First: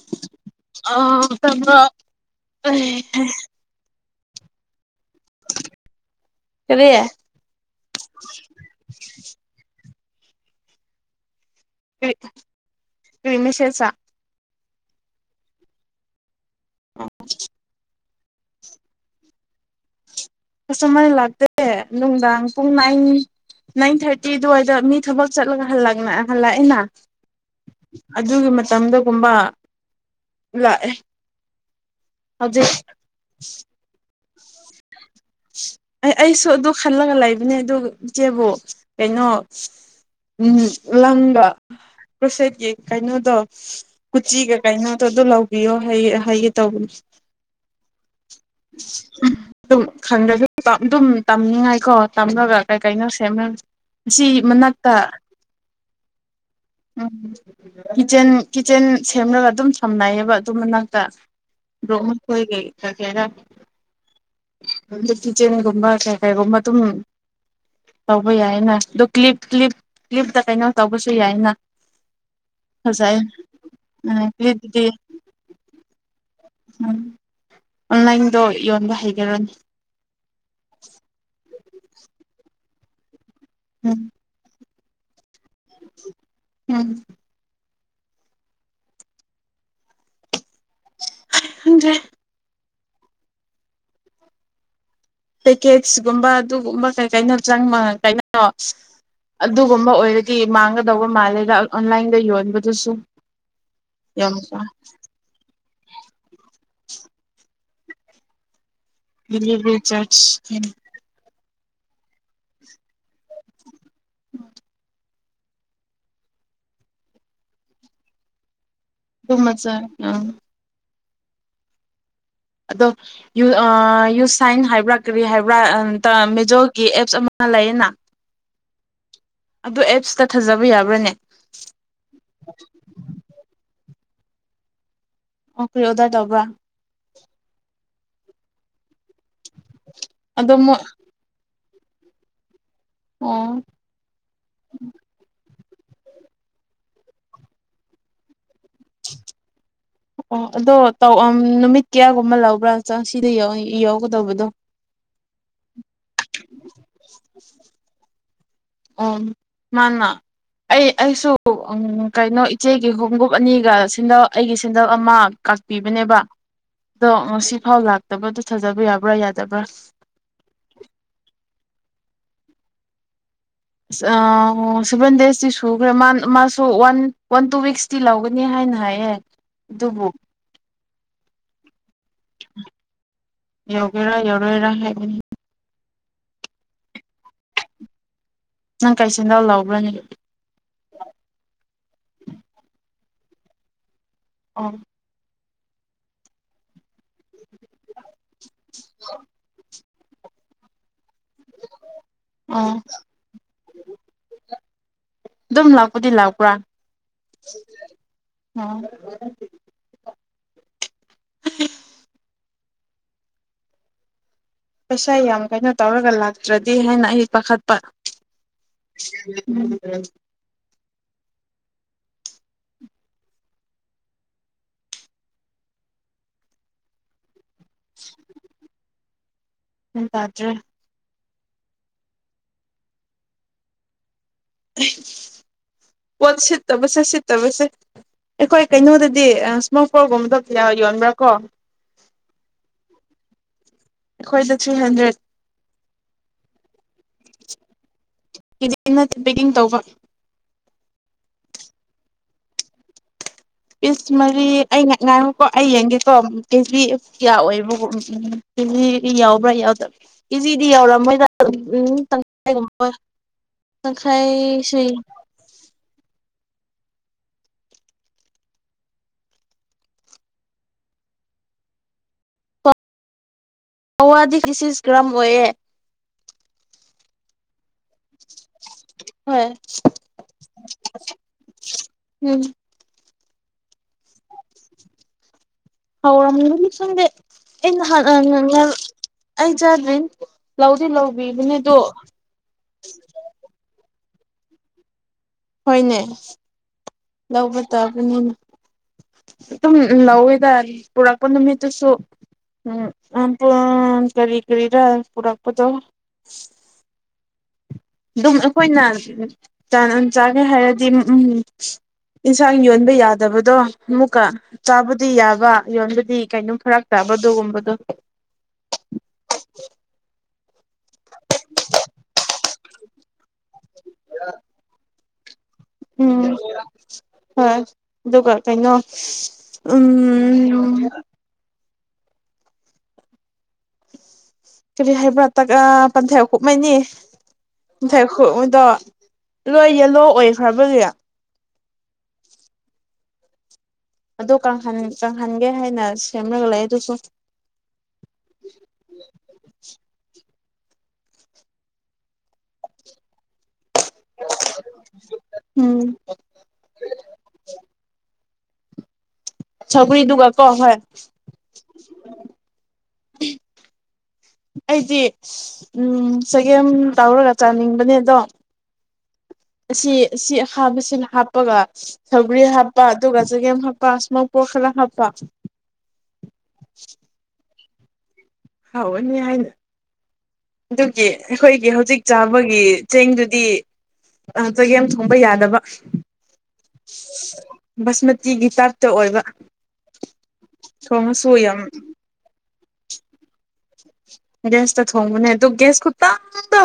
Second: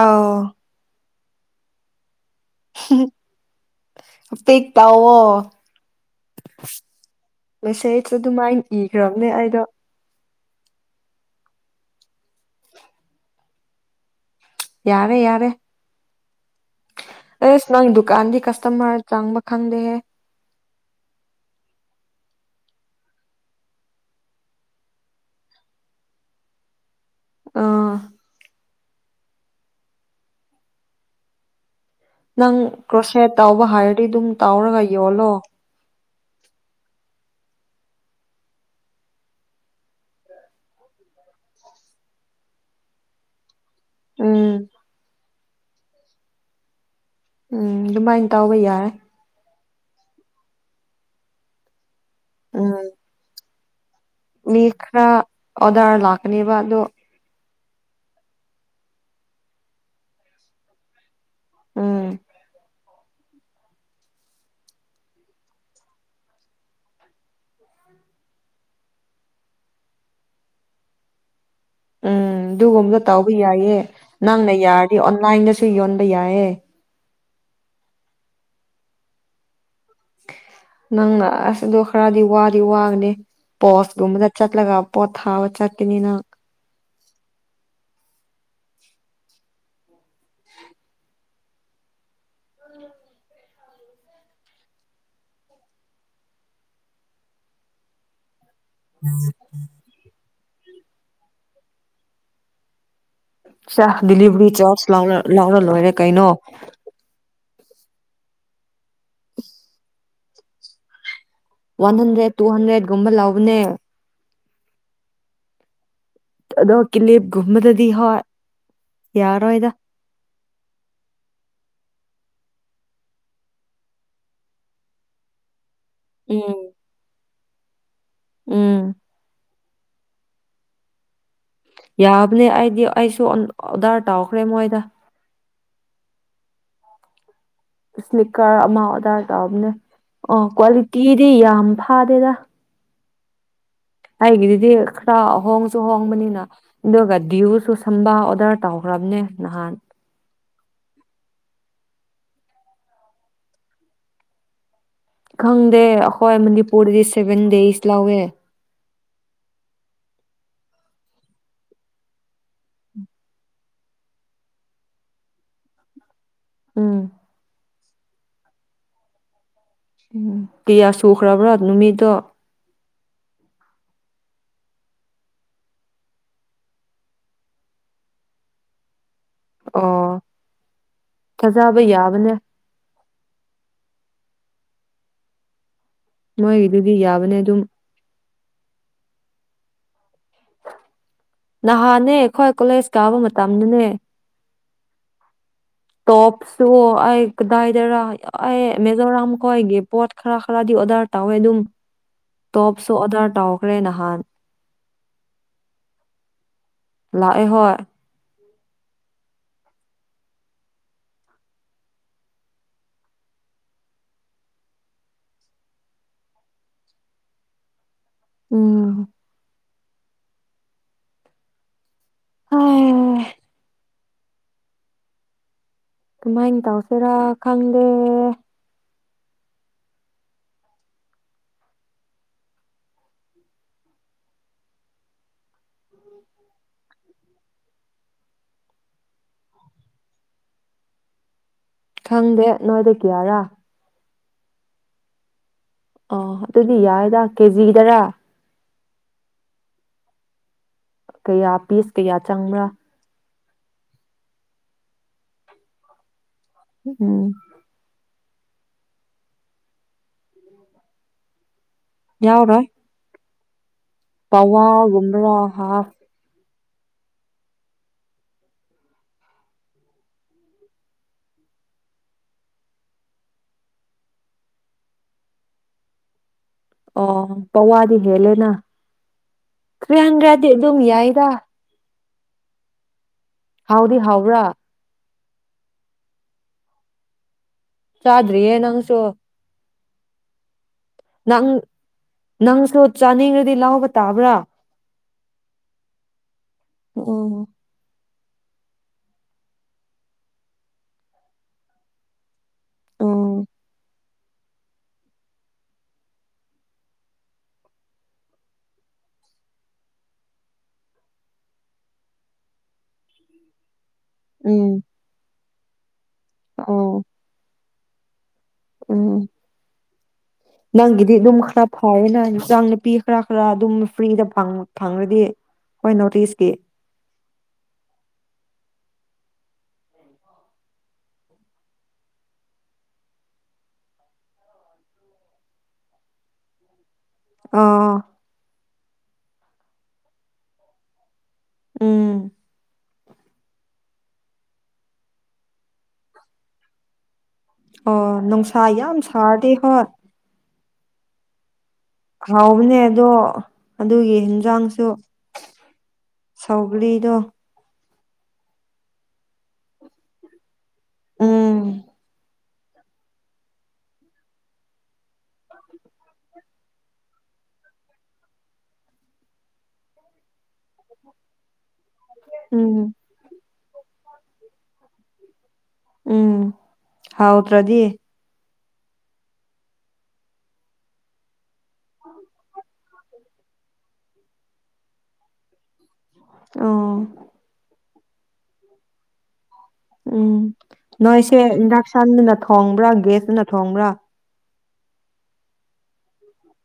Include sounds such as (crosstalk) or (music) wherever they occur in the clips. ꯑꯥꯎ ꯑ ꯇꯝꯕ ꯎ ꯑꯐ ꯇꯥꯛꯑꯣꯣ ꯃꯦꯁꯦꯖ ꯑꯗꯨꯃꯥꯏꯅ ꯏꯈ꯭ꯔꯕꯅꯦ ꯑꯩꯗꯣ ꯀꯅꯁꯦꯁꯥ ꯌꯥꯔꯦ ꯌꯥꯔꯦ ꯑ ꯁꯅꯥꯏꯗꯨ ꯒꯥꯟꯙꯤ ꯀꯁꯇꯃꯔ ꯆꯪꯕ ꯈꯪꯗꯦꯍꯦ ꯀꯇꯃꯥꯏꯅ ꯂꯥꯛꯇꯦ ꯅꯨꯡꯗꯥꯡ ꯄꯨꯡ ꯅꯥꯏꯟ ꯅꯥꯏꯟ ꯊꯥꯔꯇꯤ ꯑꯗꯨꯋꯥꯏꯗ ꯃꯤ ꯊꯕꯛ ꯆꯠꯂꯒ ꯍꯜꯂꯛꯑꯦꯅ ꯑꯥ ꯑꯗꯨꯒꯤ ꯃꯇꯝꯗ ꯊꯝꯕ ꯂ ꯅꯪ ꯀ꯭ꯣꯁꯤ ꯑ ꯑꯣꯕ ꯍꯥꯔ ꯑꯗꯨꯝ ꯇꯥꯎꯔꯒ ꯌꯣꯂꯣ ꯑꯩ ꯑꯩꯁꯨ ꯑꯗꯨ ꯈꯜꯂꯒ ꯂꯩꯕꯅꯦ ꯑꯗꯨ ꯏꯆꯦꯕꯨ ꯀꯩꯅꯣ ꯎ ꯂꯝꯪꯒ ꯀ꯭ꯔꯣꯁꯦꯠꯀꯤ ꯀꯩꯅꯣꯗꯣ ꯎꯝ ꯀꯆꯤꯒ ꯀꯥꯏꯩꯅ ꯇ ꯑꯗꯨ ꯂꯥꯎ ꯄꯕꯤꯌꯣ ꯍ ꯍꯩꯌꯦꯦ ꯇꯧꯕꯅꯦ ꯎꯝ ꯑꯗꯨꯃꯥꯏꯅ ꯇꯥꯎꯕ ꯌꯥꯏ ꯋꯥ ꯑꯗꯨꯝ ꯈꯪꯗ꯭ꯔꯁꯨ ꯑꯗꯨꯝ ꯇꯝꯅꯤꯡꯉꯥꯏꯀꯣ ꯇꯝꯅꯕ ꯀꯩ ꯎꯝ ꯀꯩꯅꯣ ꯁꯦꯝꯅꯕ ꯃꯤ ꯈꯔꯥ ꯑꯣꯗꯔ ꯂꯥꯛꯀꯅꯦꯕ ꯑꯗꯨꯣ ꯀꯤꯠꯆꯦꯟ ꯀꯤꯠꯆꯦꯟ ꯁꯦꯝꯂꯒ ꯑꯗꯨꯝ ꯁꯝꯅꯩꯌꯦꯕ ꯑꯗꯨ ꯃꯅꯥꯛꯇ ꯎꯝ ꯔꯣꯍꯟ ꯍꯣꯏꯒꯩ ꯀꯗ ꯑ ꯀꯤꯆꯦꯟꯒꯨꯝꯕ ꯀꯩ ꯀꯩꯒꯨꯝꯕ ꯑꯗꯨꯝ ꯇꯧꯕ ꯌꯥꯏꯅ ꯑ ꯀ꯭ꯂꯤꯞ ꯀ꯭ꯞ ꯀ꯭ꯂꯤꯞꯇ ꯀꯩꯅꯣ ꯇꯧꯕꯁꯨ ꯌꯥꯏꯅ ꯎꯝ ꯑꯗꯨꯒꯨꯝꯕꯗ ꯐꯖꯩ ꯇꯧꯕ ꯌꯥꯏꯌꯦ ꯑ ꯅꯪꯅ ꯀ꯭ꯂꯤꯞꯇꯨꯗꯤ ꯌꯥꯔꯗꯤ ꯑꯣꯟꯂꯥꯏꯟꯗꯁꯨ ꯌꯣꯟꯕ ꯌꯥꯏꯌꯦ ꯎꯝ ꯑꯣꯟꯂꯥꯏꯟꯗꯣ ꯌꯣꯟꯕ ꯍꯩꯈꯔꯅꯤ ꯅꯪꯅ ꯑꯁꯗꯣ ꯈꯔꯗꯤ ꯋꯥ ꯋꯥꯒꯅꯦ ꯎꯝ ꯄꯣꯁꯒꯃ ꯆ ꯌꯥꯆꯠꯂꯒ ꯄꯊꯥ ꯆꯠꯅꯤꯅ ꯎꯝ (unintelligible) ꯄꯦꯀꯦꯠꯁꯀꯨꯝꯕ ꯑꯗꯨꯒꯨꯝꯕ ꯀꯩ ꯀꯥꯏꯩꯅ ꯆꯪ ꯀ ꯑ ꯑꯗꯨꯒꯨꯝꯕ ꯑꯣꯏꯔꯒ ꯁꯤꯤ ꯃꯥꯡꯒꯗꯧꯕ ꯃꯥꯜꯂꯦꯗ ꯑꯣꯟꯂꯥꯏꯟꯗ ꯌꯣꯟꯕꯗꯨꯁꯨ ꯆ ꯌꯥꯝ ꯗꯤꯂꯤꯚꯔꯤ ꯆꯥꯔꯖ ꯂꯥꯎꯔ ꯂꯣꯏꯔꯦ ꯀꯩꯅꯣ ꯦ ꯆꯔꯖ ꯋꯥꯟ ꯍꯟꯗ꯭ꯔꯦꯠ ꯇꯨ ꯍꯟꯗ꯭ꯔꯦꯠꯀꯨꯝꯕ ꯂꯧꯕꯅꯦ ꯎ ꯑꯗꯣ ꯀꯜꯂꯤꯞ ꯨꯃꯗꯗꯤ ꯍꯣꯏ ꯑꯗꯨ ꯌꯥꯔꯣꯏꯗ ꯃꯖ ꯑ ꯑꯗꯣ ꯌꯨ ꯌꯨ ꯁꯥꯏꯟ ꯍꯥꯏꯕ꯭ꯔꯥ ꯀꯔꯤ ꯍꯥꯏꯕ꯭ꯔꯥ ꯎꯝ ꯃꯦꯖꯣꯒꯤ ꯑꯦꯞꯁ ꯑꯂꯌꯦꯅꯥ ꯎꯝ ꯑꯗꯨ ꯑꯦꯞꯁꯇ ꯊꯥꯖꯕ ꯌꯥꯕ꯭ꯔꯥꯅꯦ ꯌꯥꯕꯅꯦ ꯑꯗꯤ ꯑꯁꯨ ꯇ ꯑꯣꯈꯔꯦ ꯃꯣꯖꯗ ꯑꯣꯈꯣꯏ ꯑꯣꯗ ꯇꯧꯒ ꯁ꯭ꯂꯤꯀꯔ ꯑꯃ ꯑꯣꯗ ꯇꯅꯦ ꯑꯣ ꯑꯗꯣ ꯃꯣꯏ ꯀ꯭ꯋꯥꯂꯤꯇꯤꯗꯤ ꯌꯥꯝꯕ ꯈꯥꯗꯦꯗ ꯑꯣ ꯍꯥꯏꯒꯤꯗꯗꯤ ꯈ ꯍꯣꯡ ꯁꯨ ꯍꯣꯡꯕꯅꯤꯅ ꯑꯗꯨꯒ ꯗꯤꯌꯨꯁꯨ ꯁꯕꯥ ꯑꯣꯗꯔ ꯇꯧꯈ꯭ꯔꯕꯅꯦ ꯅꯍꯥꯟ ꯑꯣ ꯑꯗꯣ ꯇꯧ ꯅꯨꯃꯤꯠ ꯀꯌꯥꯒꯨꯝꯕ ꯂꯧꯕ꯭ꯔꯥ ꯆ ꯁꯤꯗ ꯌꯥꯎꯒꯗꯧꯕꯗꯣ ꯈꯪ ꯍꯣꯏ ꯃꯗꯤ ꯄꯨꯔꯤꯗꯤ ꯁꯦ ꯗꯁ ꯂꯑꯣꯋꯦ ꯑꯣ ꯃꯥꯅ ꯑꯩ ꯑꯩꯁꯨ ꯀꯩꯅꯣ ꯏꯆꯦꯒꯤ ꯍꯣꯒ꯭ꯔꯨꯞ ꯑꯅꯤꯒ ꯁꯦꯟꯗꯜ ꯑꯩꯒꯤ ꯁꯦꯟꯗꯜ ꯑꯃ ꯀꯥꯛꯄꯤꯕꯅꯦꯕ ꯎꯝ ꯗ ꯁꯤꯐꯥꯎ ꯂꯥꯛ ꯇꯃ ꯑꯗꯨ ꯊꯥꯖꯕ ꯌꯥꯕ꯭ꯔꯥ ꯌꯥꯗꯕ꯭ꯔꯥ ꯎꯝ ꯄꯤꯌꯥ ꯁꯨꯈꯔꯕꯔ ꯅꯨꯃꯤꯠꯇ ꯁꯚꯦꯟ ꯗꯦꯖꯇꯤ ꯁꯨꯈ꯭ꯔꯦ ꯃꯥ ꯃꯥꯁꯨ ꯋꯥꯟ ꯋꯥꯟ ꯇꯨ ꯋꯤꯛꯁꯇꯤ ꯂꯧꯒꯅꯤ ꯍꯥꯏꯅ ꯍꯥꯏꯌꯦ ꯑꯣ ꯑꯗꯨꯕꯨ ꯊꯖꯥꯕꯩ ꯃꯅꯦ ꯌꯧꯒꯦꯔꯥ ꯌꯧꯔꯣꯏꯔꯥ ꯍꯥꯏꯕꯅꯤ ꯃꯣꯏꯒꯤꯗꯨꯗꯤ ꯌꯥꯕꯅꯦ ꯑꯗꯨꯝ ꯅꯪ ꯀꯩꯆꯦꯟꯗꯥꯎ ꯂꯧꯕ꯭ꯔꯅꯦ ꯅꯍꯥꯟꯅꯦ ꯑꯩꯈꯣꯏ ꯀꯣꯂꯦꯖ ꯀꯥꯕ ꯃꯇꯝꯗꯅꯦ ꯑ ꯇꯣꯞꯁꯨ ꯑꯩ ꯀꯗꯥꯏꯗꯔꯥ ꯑꯦ ꯃꯦꯖꯣꯔꯥꯝ ꯀꯣ ꯑꯣꯏꯒꯤꯦꯞ ꯄꯣꯠ ꯈꯔꯥ ꯈꯥꯗꯤ ꯑꯣꯔꯗꯔ ꯇꯧꯋꯦ ꯑꯗꯨꯝ ꯑꯣ ꯇꯣꯞꯁꯨ ꯑꯣꯗꯔ ꯇꯧꯈ꯭ꯔꯦ ꯅꯍꯥꯟ ꯑꯗꯨꯝ ꯂꯥꯎꯄꯨꯗꯤ ꯂꯥꯎꯄ꯭ꯔꯥ ꯂꯥꯛꯑꯦ ꯍꯣꯏ ꯑꯝ (unintelligible) ꯄꯩꯁꯥ ꯌꯥꯝ ꯀꯩꯅꯣ ꯇꯧꯔꯒ ꯂꯥꯛꯇ꯭ꯔꯗꯤ ꯍꯥꯏꯅ ꯑꯩ ꯄꯥꯈꯠꯄ ꯎꯝ ꯎꯝ ꯍ ꯀꯃꯥꯏ ꯇꯁꯦꯔꯥ ꯈꯪ ꯎ ꯇꯥꯗ꯭ꯔꯦ ꯄꯣꯠ ꯁꯤꯠꯇꯕꯁꯦ ꯁꯤꯠꯇꯕꯁꯦ ꯑꯩꯈꯣꯏ ꯀꯩꯅꯣꯗꯗꯤ ꯏꯁꯃꯣꯀꯔꯒꯨꯝꯕꯗꯣ ꯌꯣꯟꯕ꯭ꯔꯥ ꯀꯣ ꯈꯪꯗꯦ ꯅꯣꯏꯗ ꯀꯌꯥꯔꯥ ꯑꯩꯈꯣꯏꯗ ꯊ꯭ꯔꯤ ꯍꯟꯗ꯭ꯔꯦꯠ ꯑ ꯑꯗꯨꯗꯤ ꯌꯥꯏꯗ ꯀꯦꯖꯤꯗꯔꯥ ꯏꯟꯅ ꯄꯦꯀꯤꯡ ꯇꯧꯕ ꯀꯌꯥ ꯄꯤꯁ ꯀꯌꯥ ꯆꯪꯕ꯭ꯔꯥ ꯄꯤꯁ ꯃꯔꯤ ꯑꯩ ꯉꯥꯡꯨꯀꯣ ꯑꯩ ꯌꯦꯡꯒꯦꯀꯣ ꯀꯦꯖꯤ ꯎꯝ ꯀꯌꯥ ꯑꯣꯏꯕꯒꯨꯝ ꯎꯝ ꯀꯤꯖꯤ ꯌꯥꯎꯕ꯭ꯔꯥ ꯌꯥꯎꯗ꯭ꯔꯥ ꯀꯤꯖꯤꯗꯤ ꯌꯥꯎꯔꯥ ꯃꯣꯏꯗ ꯎꯝ ꯆꯒ ꯄꯋꯥ ꯝꯕꯔꯥ ꯍꯥꯥ ꯑꯧꯋꯥꯗꯤ ꯀꯁꯤ ꯀ꯭ꯔꯃ ꯑꯣꯏꯌꯦ ꯑꯣ ꯄꯋꯥꯗꯤ ꯍꯦꯜꯂꯦꯅ ꯍꯣꯏ ꯈ꯭ꯔꯪꯒ꯭ꯔꯗꯤ ꯑꯗꯨꯝ ꯌꯥꯏꯗ ꯎꯝ ꯍꯥꯎꯗꯤꯔꯤ ꯍꯧꯥꯎ꯭ꯔꯥ ꯍꯥꯎꯔꯝꯅꯤ ꯈꯪꯗꯦ ꯆꯥꯗ꯭ꯔꯤꯌꯦ ꯅꯪꯁꯨ (unintelligible) ꯆꯗꯔꯤ ꯅꯪ ꯅꯪꯁꯨ ꯆꯥꯅꯤꯡꯉꯗꯤ ꯂꯥꯎꯕ ꯇꯥꯕ꯭ꯔꯥ ꯍꫭꯏꯅꯦ ꯎꯝ ꯂꯧꯕ ꯇꯥꯕꯅꯤꯅ ꯑꯗꯨꯝ ꯂꯧꯋꯦꯗ ꯄꯨꯔꯛꯄ ꯅꯨꯃꯤꯠꯇꯨꯁꯨ ꯎꯝ ꯀꯔꯤ ꯀꯔꯤꯗ ꯄꯨꯔꯛꯄꯗꯣ ꯑꯗꯨꯝ ꯑꯩꯈꯣꯏꯅ ꯆꯥꯒꯦ ꯍꯥꯏꯔꯗꯤꯝ ꯏꯟꯁꯥꯡ ꯌꯣꯟꯕ ꯌꯥꯗꯕꯗꯣ ꯑꯃꯨꯛꯀ ꯎꯝ ꯆꯥꯕꯗꯤ ꯌꯥꯕ ꯌꯣꯟ ꯁꯤ ꯀꯩꯅꯣꯝ ꯐꯔꯛ ꯑꯣ ꯇꯥꯕꯗꯣꯒꯨꯝꯕꯗꯣ ꯎꯝ ꯅꯪꯒꯤꯗꯤ ꯑꯗꯨꯝ ꯈꯔ ꯐꯥꯏꯔ ꯅ ꯆꯥꯡ ꯄꯤꯈꯔꯥ ꯈꯔꯥꯗ ꯑꯗꯨꯝ ꯐ꯭ꯔꯤꯗ ꯐꯪꯉ꯭ꯔꯗꯤ ꯎꯝ ꯍꯣꯏ ꯑꯗꯨꯒꯒ ꯀꯩꯅꯩꯅꯣ ꯎꯝ ꯀꯔꯤ ꯍꯥꯏꯩꯕ꯭ꯔꯥꯠꯇ ꯄꯟꯊꯦꯜ ꯀꯨꯞꯃꯅꯤ ꯑꯥ (unintelligible) ꯂꯣꯏ ꯌꯦꯂꯣ ꯑꯣꯏꯈ꯭ꯔꯕꯅꯦ ꯎꯝ ꯑꯗꯨꯍ ꯀꯪꯍꯟꯒꯦ ꯍꯥꯏꯅ ꯁꯦꯝꯂꯒ ꯂꯩ ꯑꯗꯨꯁꯨ ꯑꯣ ꯅꯨꯡꯁꯥ ꯌꯥꯝ ꯁꯥꯔꯗꯤꯦ ꯍꯣꯏ ꯍꯥꯎꯅꯦ ꯑꯗꯣ ꯑꯗꯨꯒꯤ ꯌꯦꯟꯖꯥꯡꯁꯨ ꯎꯝ ꯁꯧꯒ꯭ꯔꯤꯗꯣ ꯁꯧꯒꯔꯤ ꯗꯨꯒ ꯀꯣ (unintelligible) ꯎꯝ ꯑꯩꯗꯤ ꯎꯝ ꯆꯒꯦꯝ ꯇꯧꯔꯒ ꯆꯥꯅꯤꯡꯕꯅꯦ ꯑꯗꯣ ꯑꯁꯤ ꯁꯤ ꯑꯁꯥꯕꯁꯤꯅ ꯍꯥꯞꯄꯒ ꯁꯧꯒꯔꯤ ꯎꯝ ꯍꯥꯞꯄ ꯑꯗꯨꯒ ꯆꯒꯦꯝ ꯍꯥꯞꯄ ꯃꯄꯣꯛ ꯈꯔ ꯍꯥꯞꯄ ꯎꯝ ꯍꯥꯎ ꯠꯇ꯭ꯔꯗꯤ ꯍꯧꯅꯤ ꯍꯥꯏꯅ ꯑꯗꯨꯒꯤ ꯑꯩꯈꯣꯏꯒꯤ ꯍꯧꯖꯤꯛ ꯆꯥꯕꯒꯤ ꯆꯦꯡꯗꯨꯗꯤ ꯆꯒꯦꯝ ꯊꯣꯡꯕ ꯌꯥꯗꯕ ꯑ ꯕꯥꯁꯃꯇꯤꯒꯤ ꯇꯥꯏꯞꯇ ꯑꯣꯏꯕ ꯎꯝ ꯊꯣꯡꯉꯁꯨ ꯅꯣꯏꯁꯦ ꯌꯥꯝ ꯏꯟꯗꯁꯟꯅ ꯊꯣꯡꯕ꯭ꯔꯥ ꯒꯦꯁꯇꯅ ꯊꯣꯡꯕ꯭ꯔꯥ ꯦꯁꯇ ꯊꯣꯡꯕꯅꯦ ꯇ ꯒꯁ ꯈꯨꯠꯇꯗ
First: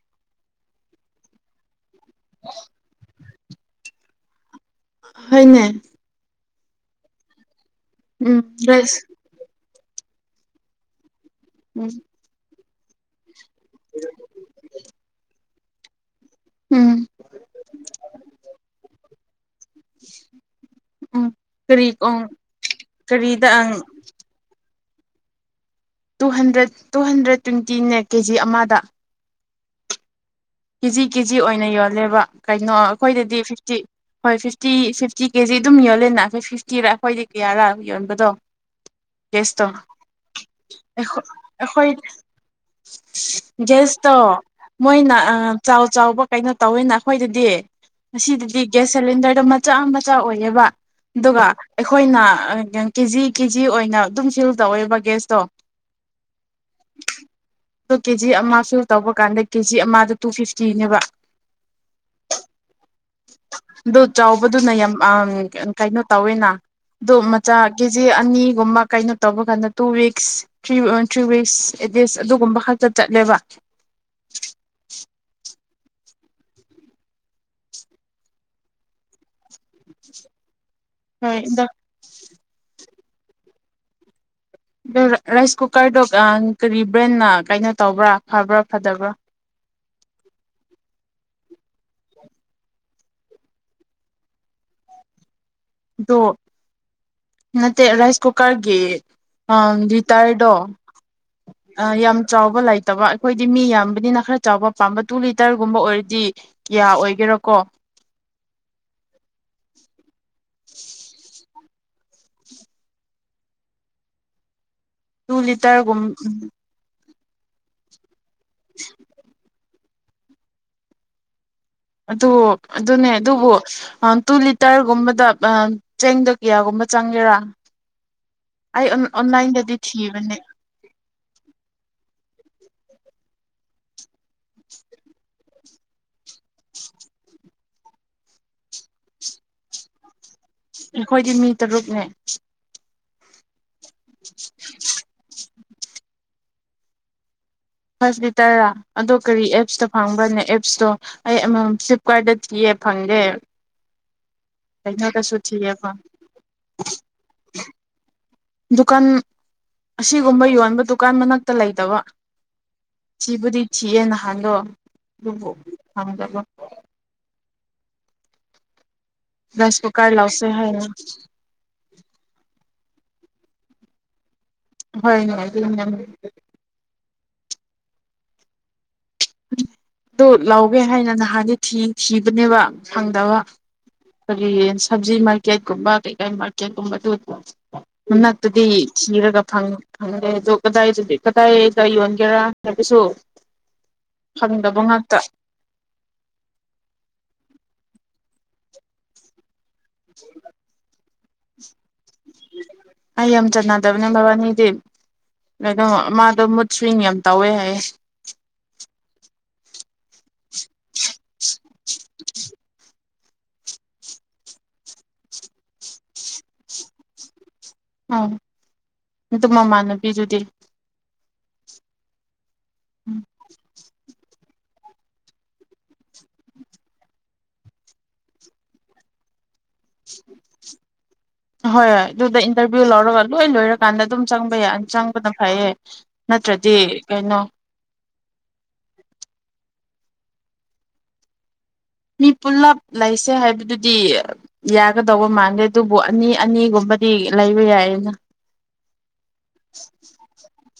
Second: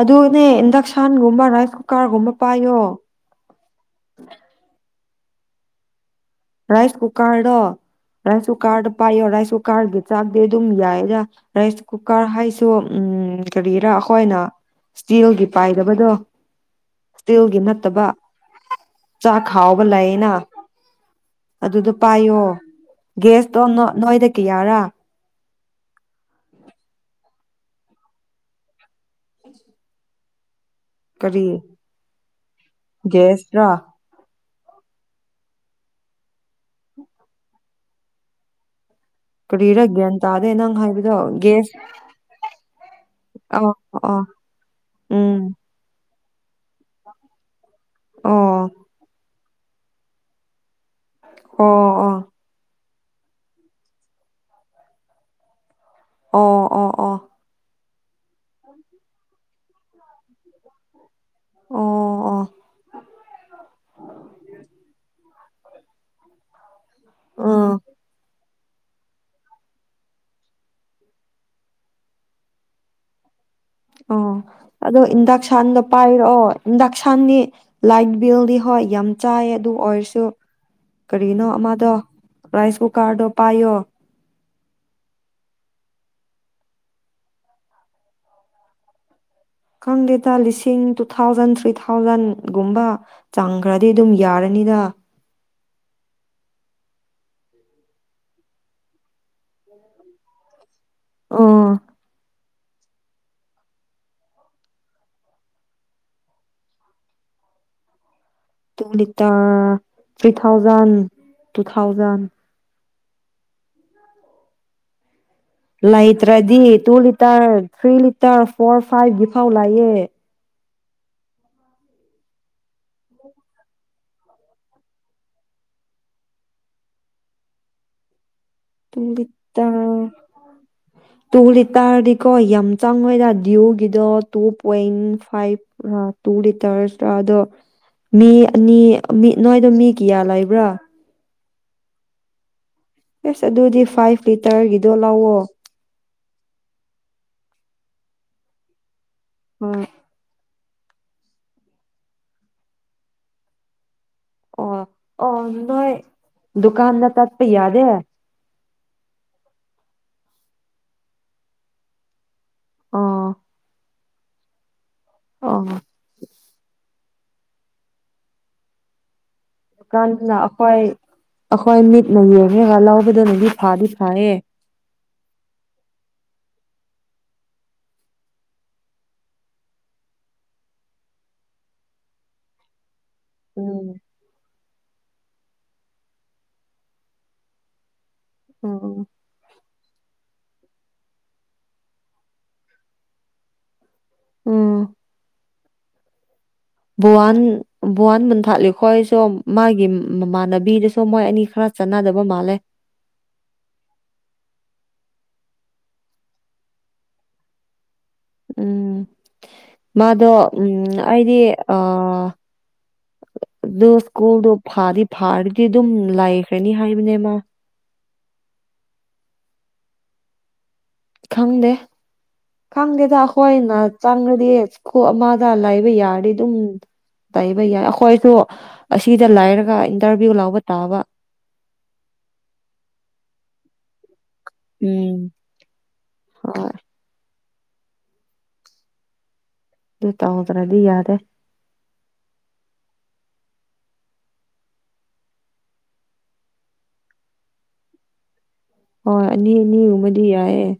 ꯑꯗꯨꯅꯦ ꯏꯟꯗꯁꯥꯟꯒꯨꯝꯕꯥ ꯔ ꯀꯥꯔꯒꯨꯝꯕ ꯄꯥꯏꯌꯣ (unintelligible) ꯍꯅꯦ ꯔꯥꯏꯁ ꯀꯨꯀꯔꯗꯣ ꯎꯝ ꯔꯥꯏꯁꯣ ꯀꯥꯗ ꯒ꯭ꯌꯥꯁ ꯄꯥꯏꯌ ꯔꯥꯏꯁꯣ ꯀꯥꯔꯒꯤ ꯆꯥꯛꯗꯦ ꯑꯗꯨꯝ ꯌꯥꯏꯔ ꯔꯥꯏꯁ ꯎꯝ ꯀꯨꯀꯔ ꯍꯥꯏꯁ ꯁꯣ ꯎꯝ ꯀꯔꯤꯒꯤꯔꯥ ꯑꯩꯈꯣꯏꯅ ꯏꯁꯇꯤꯜꯒꯤ ꯄꯥꯏꯗꯕꯗꯣ ꯎꯝ ꯏꯁꯇꯤꯜꯒꯤ ꯅꯠꯇꯕ ꯆꯥꯛ ꯈꯕ ꯂꯥꯏꯦꯅ ꯎꯝ ꯀꯔꯤ ꯑꯗꯨꯗꯣ ꯄꯥꯏꯌꯣ ꯀꯔꯤꯗ ꯒꯦꯁꯇꯣ ꯅꯣꯏꯗ ꯀꯌꯥꯔꯥ ꯇꯨ ꯍꯟꯗ꯭ꯔꯦꯠ ꯇꯨ ꯍꯟꯗ꯭ꯔꯦꯠ ꯇ꯭ꯋꯦꯟꯇꯤꯅꯦ ꯀꯦꯖꯤ ꯑꯃꯗ ꯀꯦꯖꯤ ꯀꯦꯖꯤ ꯀꯔꯤ ꯑꯣꯏꯅ ꯌꯣꯜꯂꯦꯕ ꯀꯩꯅꯣ ꯑꯩꯈꯣꯏꯗꯗꯤ ꯒ꯭ꯌꯥꯁꯔꯥ ꯐꯤꯐꯇꯤ ꯍꯣꯏ ꯐꯤꯐꯤ ꯐꯤꯐꯇꯤ ꯐꯤꯐꯇꯤ ꯀꯦꯖꯤ ꯑꯗꯨꯝ ꯌꯣꯂꯦꯅ ꯑꯩꯣꯏ ꯐꯤꯐꯇꯤꯔ ꯑꯩꯈꯣꯏꯗꯤ ꯀꯌꯥꯔꯥ ꯌꯣꯟꯕꯗꯣ ꯦꯁꯇꯣ ꯀꯔꯤꯔꯥ ꯒ꯭ꯌꯥꯟ ꯇꯥꯗꯦ ꯅꯪ ꯍꯥꯏꯕꯗꯣ ꯒ꯭ꯌꯥꯁ ꯑꯩꯈꯣꯏ ꯑ ꯦꯁꯇꯣ ꯑ ꯃꯣꯏ ꯎꯝ ꯆꯥꯎ ꯆꯥꯎꯕ ꯀꯩꯅꯣ ꯇꯧꯋꯦꯅ ꯑꯩꯈꯣꯏꯗꯗꯤ ꯑꯣ ꯁꯗꯤꯒ꯭ꯁ ꯁꯤꯂꯤꯗꯔ ꯃ ꯆꯆꯥ ꯃꯆꯥ ꯑꯣꯏꯌꯦꯕ ꯑꯗꯨꯒ ꯑꯣ ꯑꯩꯈꯣꯏꯅ ꯑꯣ ꯀꯦ ꯖꯤ ꯀꯦ ꯖꯤ ꯑꯣꯏꯅ ꯑꯗꯨꯝ ꯁꯤꯜ ꯇꯧꯋꯦꯕ ꯒꯦꯁꯇꯣ ꯑꯣ ꯑꯣ ꯑꯣ ꯑ ꯀꯦ ꯖꯤ ꯑꯃꯁꯨ ꯇꯧꯕ ꯀꯥꯟꯗ ꯀꯦꯖꯤ ꯑꯃꯗꯨ ꯇꯨ ꯐꯤꯐꯇꯤꯅꯦꯕ ꯑꯣ ꯑꯗꯨꯣ ꯆꯥꯎꯕꯗꯨꯅ ꯌꯥꯝ ꯑ ꯀꯩꯅꯣ ꯇꯧꯋꯦꯅ ꯑꯗꯨꯗꯨ ꯃꯆꯥ ꯑꯣ ꯀꯦꯖꯤ ꯑꯅꯤ ꯨꯝꯕ ꯀꯩꯅꯣ ꯇꯧꯕ ꯀꯥꯟꯗ two weeks three three weeks at least ꯑꯗꯨꯒꯨꯝꯕ ꯈꯛꯇ ꯆꯠꯂꯦꯕ ꯑ ꯑꯗꯣ ꯏꯟ ꯁꯥꯟꯗꯒ ꯄꯥꯏꯔꯛꯑꯣ ꯏꯟꯗꯛꯁꯟꯅꯤ ꯂꯥꯏꯠ ꯕꯤꯜꯗꯤ ꯍꯣꯏ ꯌꯥꯝ ꯆꯥꯏꯌꯦ ꯑꯗꯨ ꯑꯣꯏꯔꯁꯨ ꯍꯣꯏ ꯀꯔꯤꯅꯣ ꯑꯗꯣ ꯑꯃꯗꯣ ꯔꯥꯏꯁ ꯀꯨꯀꯔꯗꯣ ꯄꯥꯏꯣ ꯔꯥꯏꯁ ꯀꯨꯀꯔꯗꯣ ꯀꯔꯤ ꯕ꯭ꯔꯦꯟꯅ ꯀꯩꯅꯣ ꯇꯧꯕ꯭ꯔꯥ ꯐꯕ꯭ꯔꯥ ꯐꯗꯕ꯭ꯔꯥ ꯈꯪꯗꯦꯗ ꯂꯤꯁꯤꯡ ꯇꯨ ꯊꯥꯎꯖꯟ ꯊ꯭ꯔꯤ ꯊꯥꯎꯖꯟꯒꯨꯝꯕ ꯆꯪꯈ꯭ꯔꯗꯤ ꯑꯗꯨꯝ ꯌꯥꯔꯅꯤꯗ ꯑꯗꯣ ꯅꯠꯇꯦ ꯔꯥꯏꯁ ꯀꯨꯀꯔꯒꯤ ꯂꯤꯇꯔꯗꯣ ꯑꯥ ꯑ ꯌꯥꯝ ꯆꯥꯎ ꯂꯩꯇꯕ ꯑꯩꯈꯣꯏꯗꯤ ꯃꯤ ꯌꯥꯝꯕꯅꯤꯅ ꯈꯔ ꯆꯥꯎꯕ ꯄꯥꯝꯕ ꯇꯨ ꯂꯤꯇꯔꯒꯨꯝꯕ ꯑꯣꯏꯔꯗꯤ ꯀꯌꯥ ꯑꯣꯏꯒꯦꯔꯀꯣ two litre three thousand two thousand two ꯂꯤꯇꯔꯒꯨꯝ ꯂꯥꯏꯇ꯭ꯔꯗꯤ ꯇꯨ ꯇ ꯐ꯭ꯔꯤ ꯂꯤ ꯏꯁꯇꯥꯔ ꯐꯣꯔ ꯐꯥꯏꯚꯒꯤ ꯐꯥꯎ ꯂꯥꯛꯑꯦ ꯑꯗꯨ ꯑꯗꯨꯅꯦ ꯑꯗꯨꯕꯨ ꯇꯨ ꯂꯤꯇꯔꯒꯨꯝꯕꯗ ꯆꯦꯡꯗ ꯀꯌꯥꯒꯨꯝꯕ ꯆꯪꯒꯦꯔꯥ ꯑꯩ ꯇꯨꯡ ꯇ ꯑꯣꯟꯂꯥꯏꯟꯗꯗꯤ ꯊꯤꯕꯅꯦ ꯇꯨꯡ ꯂꯤ ꯇꯥꯗꯤ ꯀꯣ ꯌꯥꯝ ꯆꯪꯉꯣꯏꯗ ꯗꯗꯤꯌꯎꯒꯤꯗꯣ two point five two litres ꯑꯗꯣ ꯃꯤ ꯑꯅꯤ ꯅꯣꯏꯗꯣ ꯃꯤ ꯀꯌꯥ ꯂꯩꯕ ꯈꯣꯏꯗꯤꯃꯤ ꯔꯨꯛꯅꯦ ꯌꯦꯁ ꯑꯗꯨꯗꯨꯗꯤ ꯐꯥꯏꯚ ꯂꯤꯇꯔꯒꯤꯗꯣ ꯂꯥꯛꯑꯣ ꯍꯁꯕꯤꯇꯥꯔ ꯑꯗꯣ ꯀꯔꯤ ꯎꯝ ꯑꯦꯞꯁꯇ ꯐꯪꯕ꯭ꯔꯅꯦ ꯏꯁꯇꯣ ꯑꯩ ꯐ꯭ꯂꯤꯞꯀꯥꯔꯗꯠꯇ ꯊꯤꯌꯦꯦ ꯐꯪꯗꯦ ꯀꯩꯅꯣꯗꯁꯨ ꯑꯣ ꯊꯤꯌꯦꯕ ꯅꯣꯏ ꯗꯨꯀꯥꯟꯗ ꯇꯠ ꯄꯩ ꯌꯥꯗ ꯗꯨꯀꯥꯟ ꯑꯁꯤꯒꯨꯝꯕ ꯌꯣꯟꯕ ꯗꯨꯀꯥꯟ ꯃꯅꯥꯛꯇ ꯂꯩꯗꯕ ꯑꯣ ꯁꯤꯕꯤ ꯊꯤ ꯍꯪꯗꯣ ꯑꯣ ꯂꯕꯣꯗꯕ ꯔꯥꯏꯁ ꯀꯨꯀꯔ ꯀꯥꯟꯗꯅ ꯂꯧꯁꯦ ꯑꯩꯈꯣꯏ ꯍꯥꯏꯅ ꯑꯩꯈꯣꯏ ꯃꯤꯠꯅꯌꯦ ꯒ ꯂ ꯇ ꯅꯗꯤ ꯐꯥꯗꯤ ꯐꯥꯌꯦ ꯍꯣꯏꯅꯦ ꯑꯗꯨ ꯂꯥꯎꯒꯦ ꯍꯥꯏꯅ ꯅꯍꯥꯟꯗꯤ ꯊꯤ ꯊꯤꯕꯅꯦꯕ ꯐꯪꯗꯕ ꯎꯝ ꯀꯔꯤ ꯁꯕꯖꯤ ꯃꯥꯔꯀꯦꯠ ꯀꯨꯝꯕ ꯀꯩꯀꯥ ꯃꯥꯔꯀꯦꯠꯀꯨꯝꯕꯗꯨ ꯃꯅꯥꯛꯇꯗꯤ ꯎꯝ ꯊꯤꯔꯒ ꯐꯪꯗꯦ ꯑꯣ ꯀꯗꯥꯏꯗ ꯀꯗꯥꯏꯗ ꯌꯣꯟꯒꯦꯔꯥ ꯍꯥꯏꯕꯁꯨ ꯎꯝ ꯈꯪꯗꯕ ꯉꯥꯛꯇ ꯕꯨꯍꯟ ꯕꯨꯍꯟ ꯃꯟ ꯊꯥꯂꯤꯈꯣꯏꯁꯨ ꯃꯥꯒꯤ ꯃꯃꯥꯟꯅꯕꯤꯗꯁꯨ ꯃꯣꯏ ꯑꯅꯤ ꯈꯔ ꯆꯥꯟꯅꯗꯕ ꯃꯥꯜꯂꯦ ꯀꯗꯝ ꯃꯥꯗꯣ ꯃꯨꯠ ꯁ꯭ꯋꯤꯡ ꯌꯥꯝ ꯇꯧꯋꯦ ꯍꯥꯏꯌꯦ ꯃꯥꯗ ꯎꯝ ꯑꯩꯗꯤ ꯑ ꯑꯗꯨ ꯁ꯭ꯀꯨꯜꯗꯣ ꯐꯥꯗꯤ ꯐꯥꯔꯗꯤ ꯑꯗꯨꯝ ꯂꯩꯥꯏꯈ꯭ꯔꯅꯤ ꯍꯥꯏꯕꯅꯦꯃ ꯎꯝ ꯑꯗꯨ ꯃꯃꯥꯟꯅꯕꯤꯗꯨꯗꯤ ꯈꯪꯗꯦ ꯈꯥꯡꯒꯦꯗꯈꯣꯣꯏ ꯅ ꯆꯪꯉꯗꯤꯀꯣꯛ ꯑꯃꯗ ꯂꯥꯏꯕ ꯌꯥꯔꯗꯤ ꯑꯗꯨꯝ ꯇꯥꯏꯕ ꯌꯥꯏ ꯑꯩꯈꯣꯏꯁꯨ ꯑꯁꯤꯗ ꯂꯥꯏꯔꯒ ꯍꯣꯏ ꯍꯣꯏ ꯑꯗꯨꯗ ꯏꯟꯇꯔꯚꯤꯌꯨ ꯂꯧꯔꯒ ꯂꯣꯏ ꯂꯣꯏꯔꯀꯥꯟꯗ ꯑꯗꯨꯝ ꯆꯪꯕ ꯌꯥ ꯎꯝ ꯆꯪꯕꯅ ꯐꯩꯌꯦ ꯍꯣꯏ ꯅꯠꯇ꯭ꯔꯗꯤ ꯀꯩꯅꯣ ꯑꯗꯨ ꯇ ꯇꯔꯥꯗꯤ ꯌꯥꯗꯦ ꯃꯤ ꯄꯨꯂꯞ ꯂꯩꯁꯦ ꯍꯥꯏꯕꯗꯨꯗꯤ ꯌꯥꯒꯗꯧꯕ ꯃꯥꯟꯗꯦ ꯑꯗꯨꯕꯨ ꯑꯅꯤ ꯑꯅꯤꯒꯨꯝꯕꯗꯤ ꯂꯩꯕ ꯌꯥꯏꯌꯦꯅ ꯍꯣꯏ ꯑꯅꯤ ꯑꯅꯤꯒꯨꯝꯕꯗꯤ ꯌꯥꯏꯌꯦꯦ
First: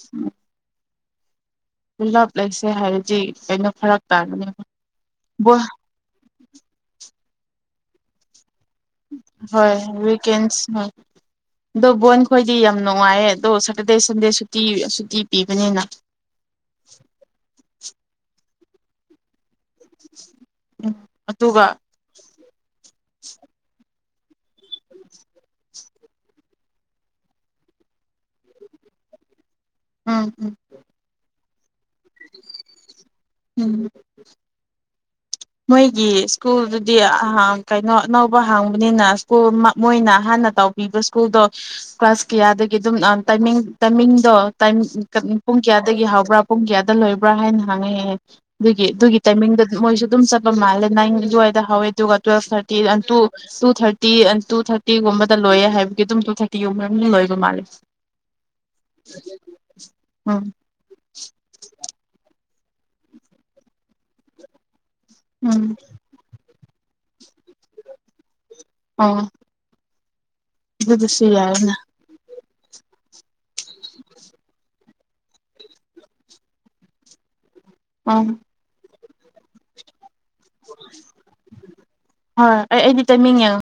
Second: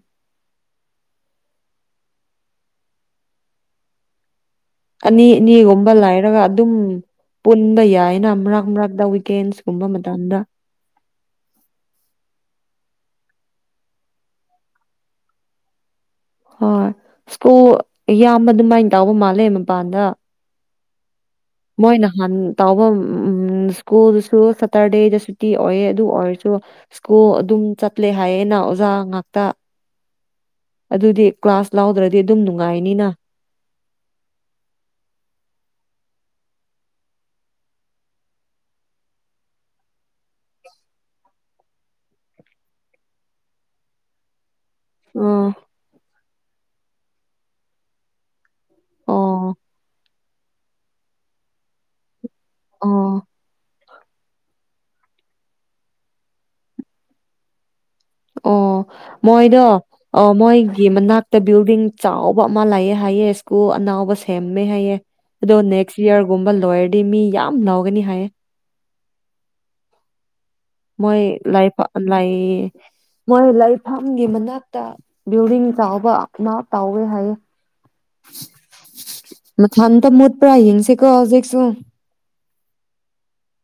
ꯄꯨꯜꯂꯞ ꯂꯩꯁꯦ ꯍꯥꯏꯔꯗꯤ ꯀꯩꯅꯣ ꯐꯔꯛ ꯇꯥꯕꯅꯦꯕ ꯑꯅꯤ ꯑꯅꯤꯒꯨꯝꯕ ꯂꯥꯏꯔꯒ ꯑꯗꯨꯝ ꯄꯨꯟꯕ ꯌꯥꯏꯅ ꯑꯃꯛ ꯍꯣꯏ ꯋꯀꯦꯟ ꯈ ꯗꯤ ꯌꯥꯝ ꯅꯨꯡꯉꯥꯏꯌꯦ ꯑꯗꯣ ꯁꯦꯇꯔꯗꯦ ꯁꯟꯗꯦ ꯁꯨꯇꯤ ꯁꯨꯇꯤ ꯄꯤꯕꯅꯤꯅ ꯍ ꯁꯀꯨ ꯌꯥꯝ ꯃ ꯑꯗꯨꯃꯥꯏꯅ ꯇꯥꯎꯕ ꯃꯥꯜꯂꯦ ꯄꯗ ꯎꯝ ꯑꯗꯨꯒ ꯃꯣꯏꯅ ꯍꯥꯅꯨ ꯇꯥꯎꯕ ꯎꯝ ꯁ꯭ꯀꯨꯜꯗꯨꯁꯨ ꯁꯇꯔꯗꯦꯗ ꯁꯨꯇꯤ ꯑꯣꯏꯑ ꯑꯗꯨ ꯑꯣꯏꯔꯁꯨ ꯁ꯭ꯀꯨꯜ ꯑꯗꯨꯝ ꯆꯠꯂꯦ ꯍꯥꯏꯌꯦꯅ ꯑꯣꯖꯥ ꯉꯥꯛꯇ ꯎꯝ ꯎꯝ ꯑꯗꯨꯗꯤ ꯀ꯭ꯂꯥꯁ ꯂꯥꯎꯗ꯭ꯔꯗꯤ ꯑꯗꯨꯝ ꯅꯨꯡꯉꯥꯏꯅꯤꯅ ꯎꯝ ꯃꯣꯏꯒꯤ ꯁ꯭ꯀꯨꯜꯗꯨꯗꯤ ꯀꯩꯅꯣ ꯑꯅꯧꯕ ꯍꯥꯡꯕꯅꯤꯅ ꯁ꯭ꯀꯨꯜ ꯃꯣꯏꯅ ꯍꯥꯟꯅ ꯇꯧꯕꯤꯕ ꯁ꯭ꯀꯨꯜꯗꯣ ꯀ꯭ꯂꯥꯁ ꯀꯌꯥꯗꯒꯤ ꯑꯗꯨꯝ ꯇꯥꯏꯃꯤꯡ ꯇꯥꯏꯃꯤꯡꯗꯣ ꯇꯥꯏꯝ ꯑꯣ ꯄꯨꯡ ꯀꯌꯥꯗꯒꯤ ꯍꯕ꯭ꯔꯥ ꯄꯨꯡ ꯀꯌꯥꯗ ꯂꯣꯏꯕ꯭ꯔꯥ ꯍꯥꯏꯅ ꯍꯪꯉꯛꯑꯦꯍꯦ ꯑꯗꯨꯒꯤ ꯑꯗꯨꯒꯤ ꯑꯣ ꯇꯥꯏꯃꯤꯡꯗꯗꯤ ꯃꯣꯏꯁꯨ ꯑꯗꯨꯝ ꯆꯠꯄ ꯃꯥꯜꯂꯦ ꯅꯪ ꯑꯗꯨꯋꯥꯏꯗ ꯍꯥꯎꯋꯦ ꯑꯗꯨꯒ ꯇꯨꯋ ꯊꯔꯇꯤ ꯑꯣ two two thirty forty two ꯊꯥꯔꯇꯤꯒꯨꯝꯕꯗ ꯂꯣꯏꯌꯦ ꯍꯥꯏꯕꯒꯤ ꯑꯗꯨꯝ ꯇꯨ ꯊꯥꯔꯇꯤꯒꯨꯝꯕꯝ ꯂꯣꯏꯕ ꯃꯥꯜꯂꯦ ꯑꯣ ꯃꯣꯏꯗꯣ ꯎꯝ ꯃꯣꯏꯒꯤ ꯃꯅꯥꯛꯇ ꯕꯤꯜꯗꯤꯡ ꯆꯥꯎ ꯑꯕ ꯑꯃ ꯂꯥꯛꯑꯦ ꯍꯥꯏꯑꯌꯦ ꯁ꯭ꯀꯨꯜ ꯑꯅꯥꯎꯕ ꯁꯦꯝꯃꯦ ꯍꯥꯏꯑ ꯑꯗꯣ ꯎꯝ ꯅꯦꯛꯁ ꯏꯌꯥꯔꯒꯨꯝꯕꯂ ꯑꯗꯨ ꯑꯣꯏꯔꯗꯤ ꯃꯤ ꯌꯥꯝ ꯥꯎꯒꯅꯤ ꯍꯥꯏꯌꯦ ꯑꯥ ꯃꯣꯏ ꯂꯥꯏ ꯂꯥꯏ ꯃꯣꯏ ꯂꯩꯐꯝꯒꯤ ꯃꯅꯥꯛꯇ ꯕꯤꯜꯗꯤꯡ ꯆꯥꯎꯕ ꯑꯅꯥ ꯇꯧꯋꯦ ꯍꯥꯏꯌꯦ ꯎꯝ ꯃ ꯊꯟꯗ ꯃ ꯄꯨꯔꯥ ꯍꯤꯡꯡꯁꯦꯀꯣ ꯍꯧꯖꯤꯦꯛꯁꯨ ꯍꯣꯏ ꯑꯩ ꯑꯩꯗꯤ ꯇꯥꯏꯃꯤꯡ ꯌꯦꯡꯉꯣ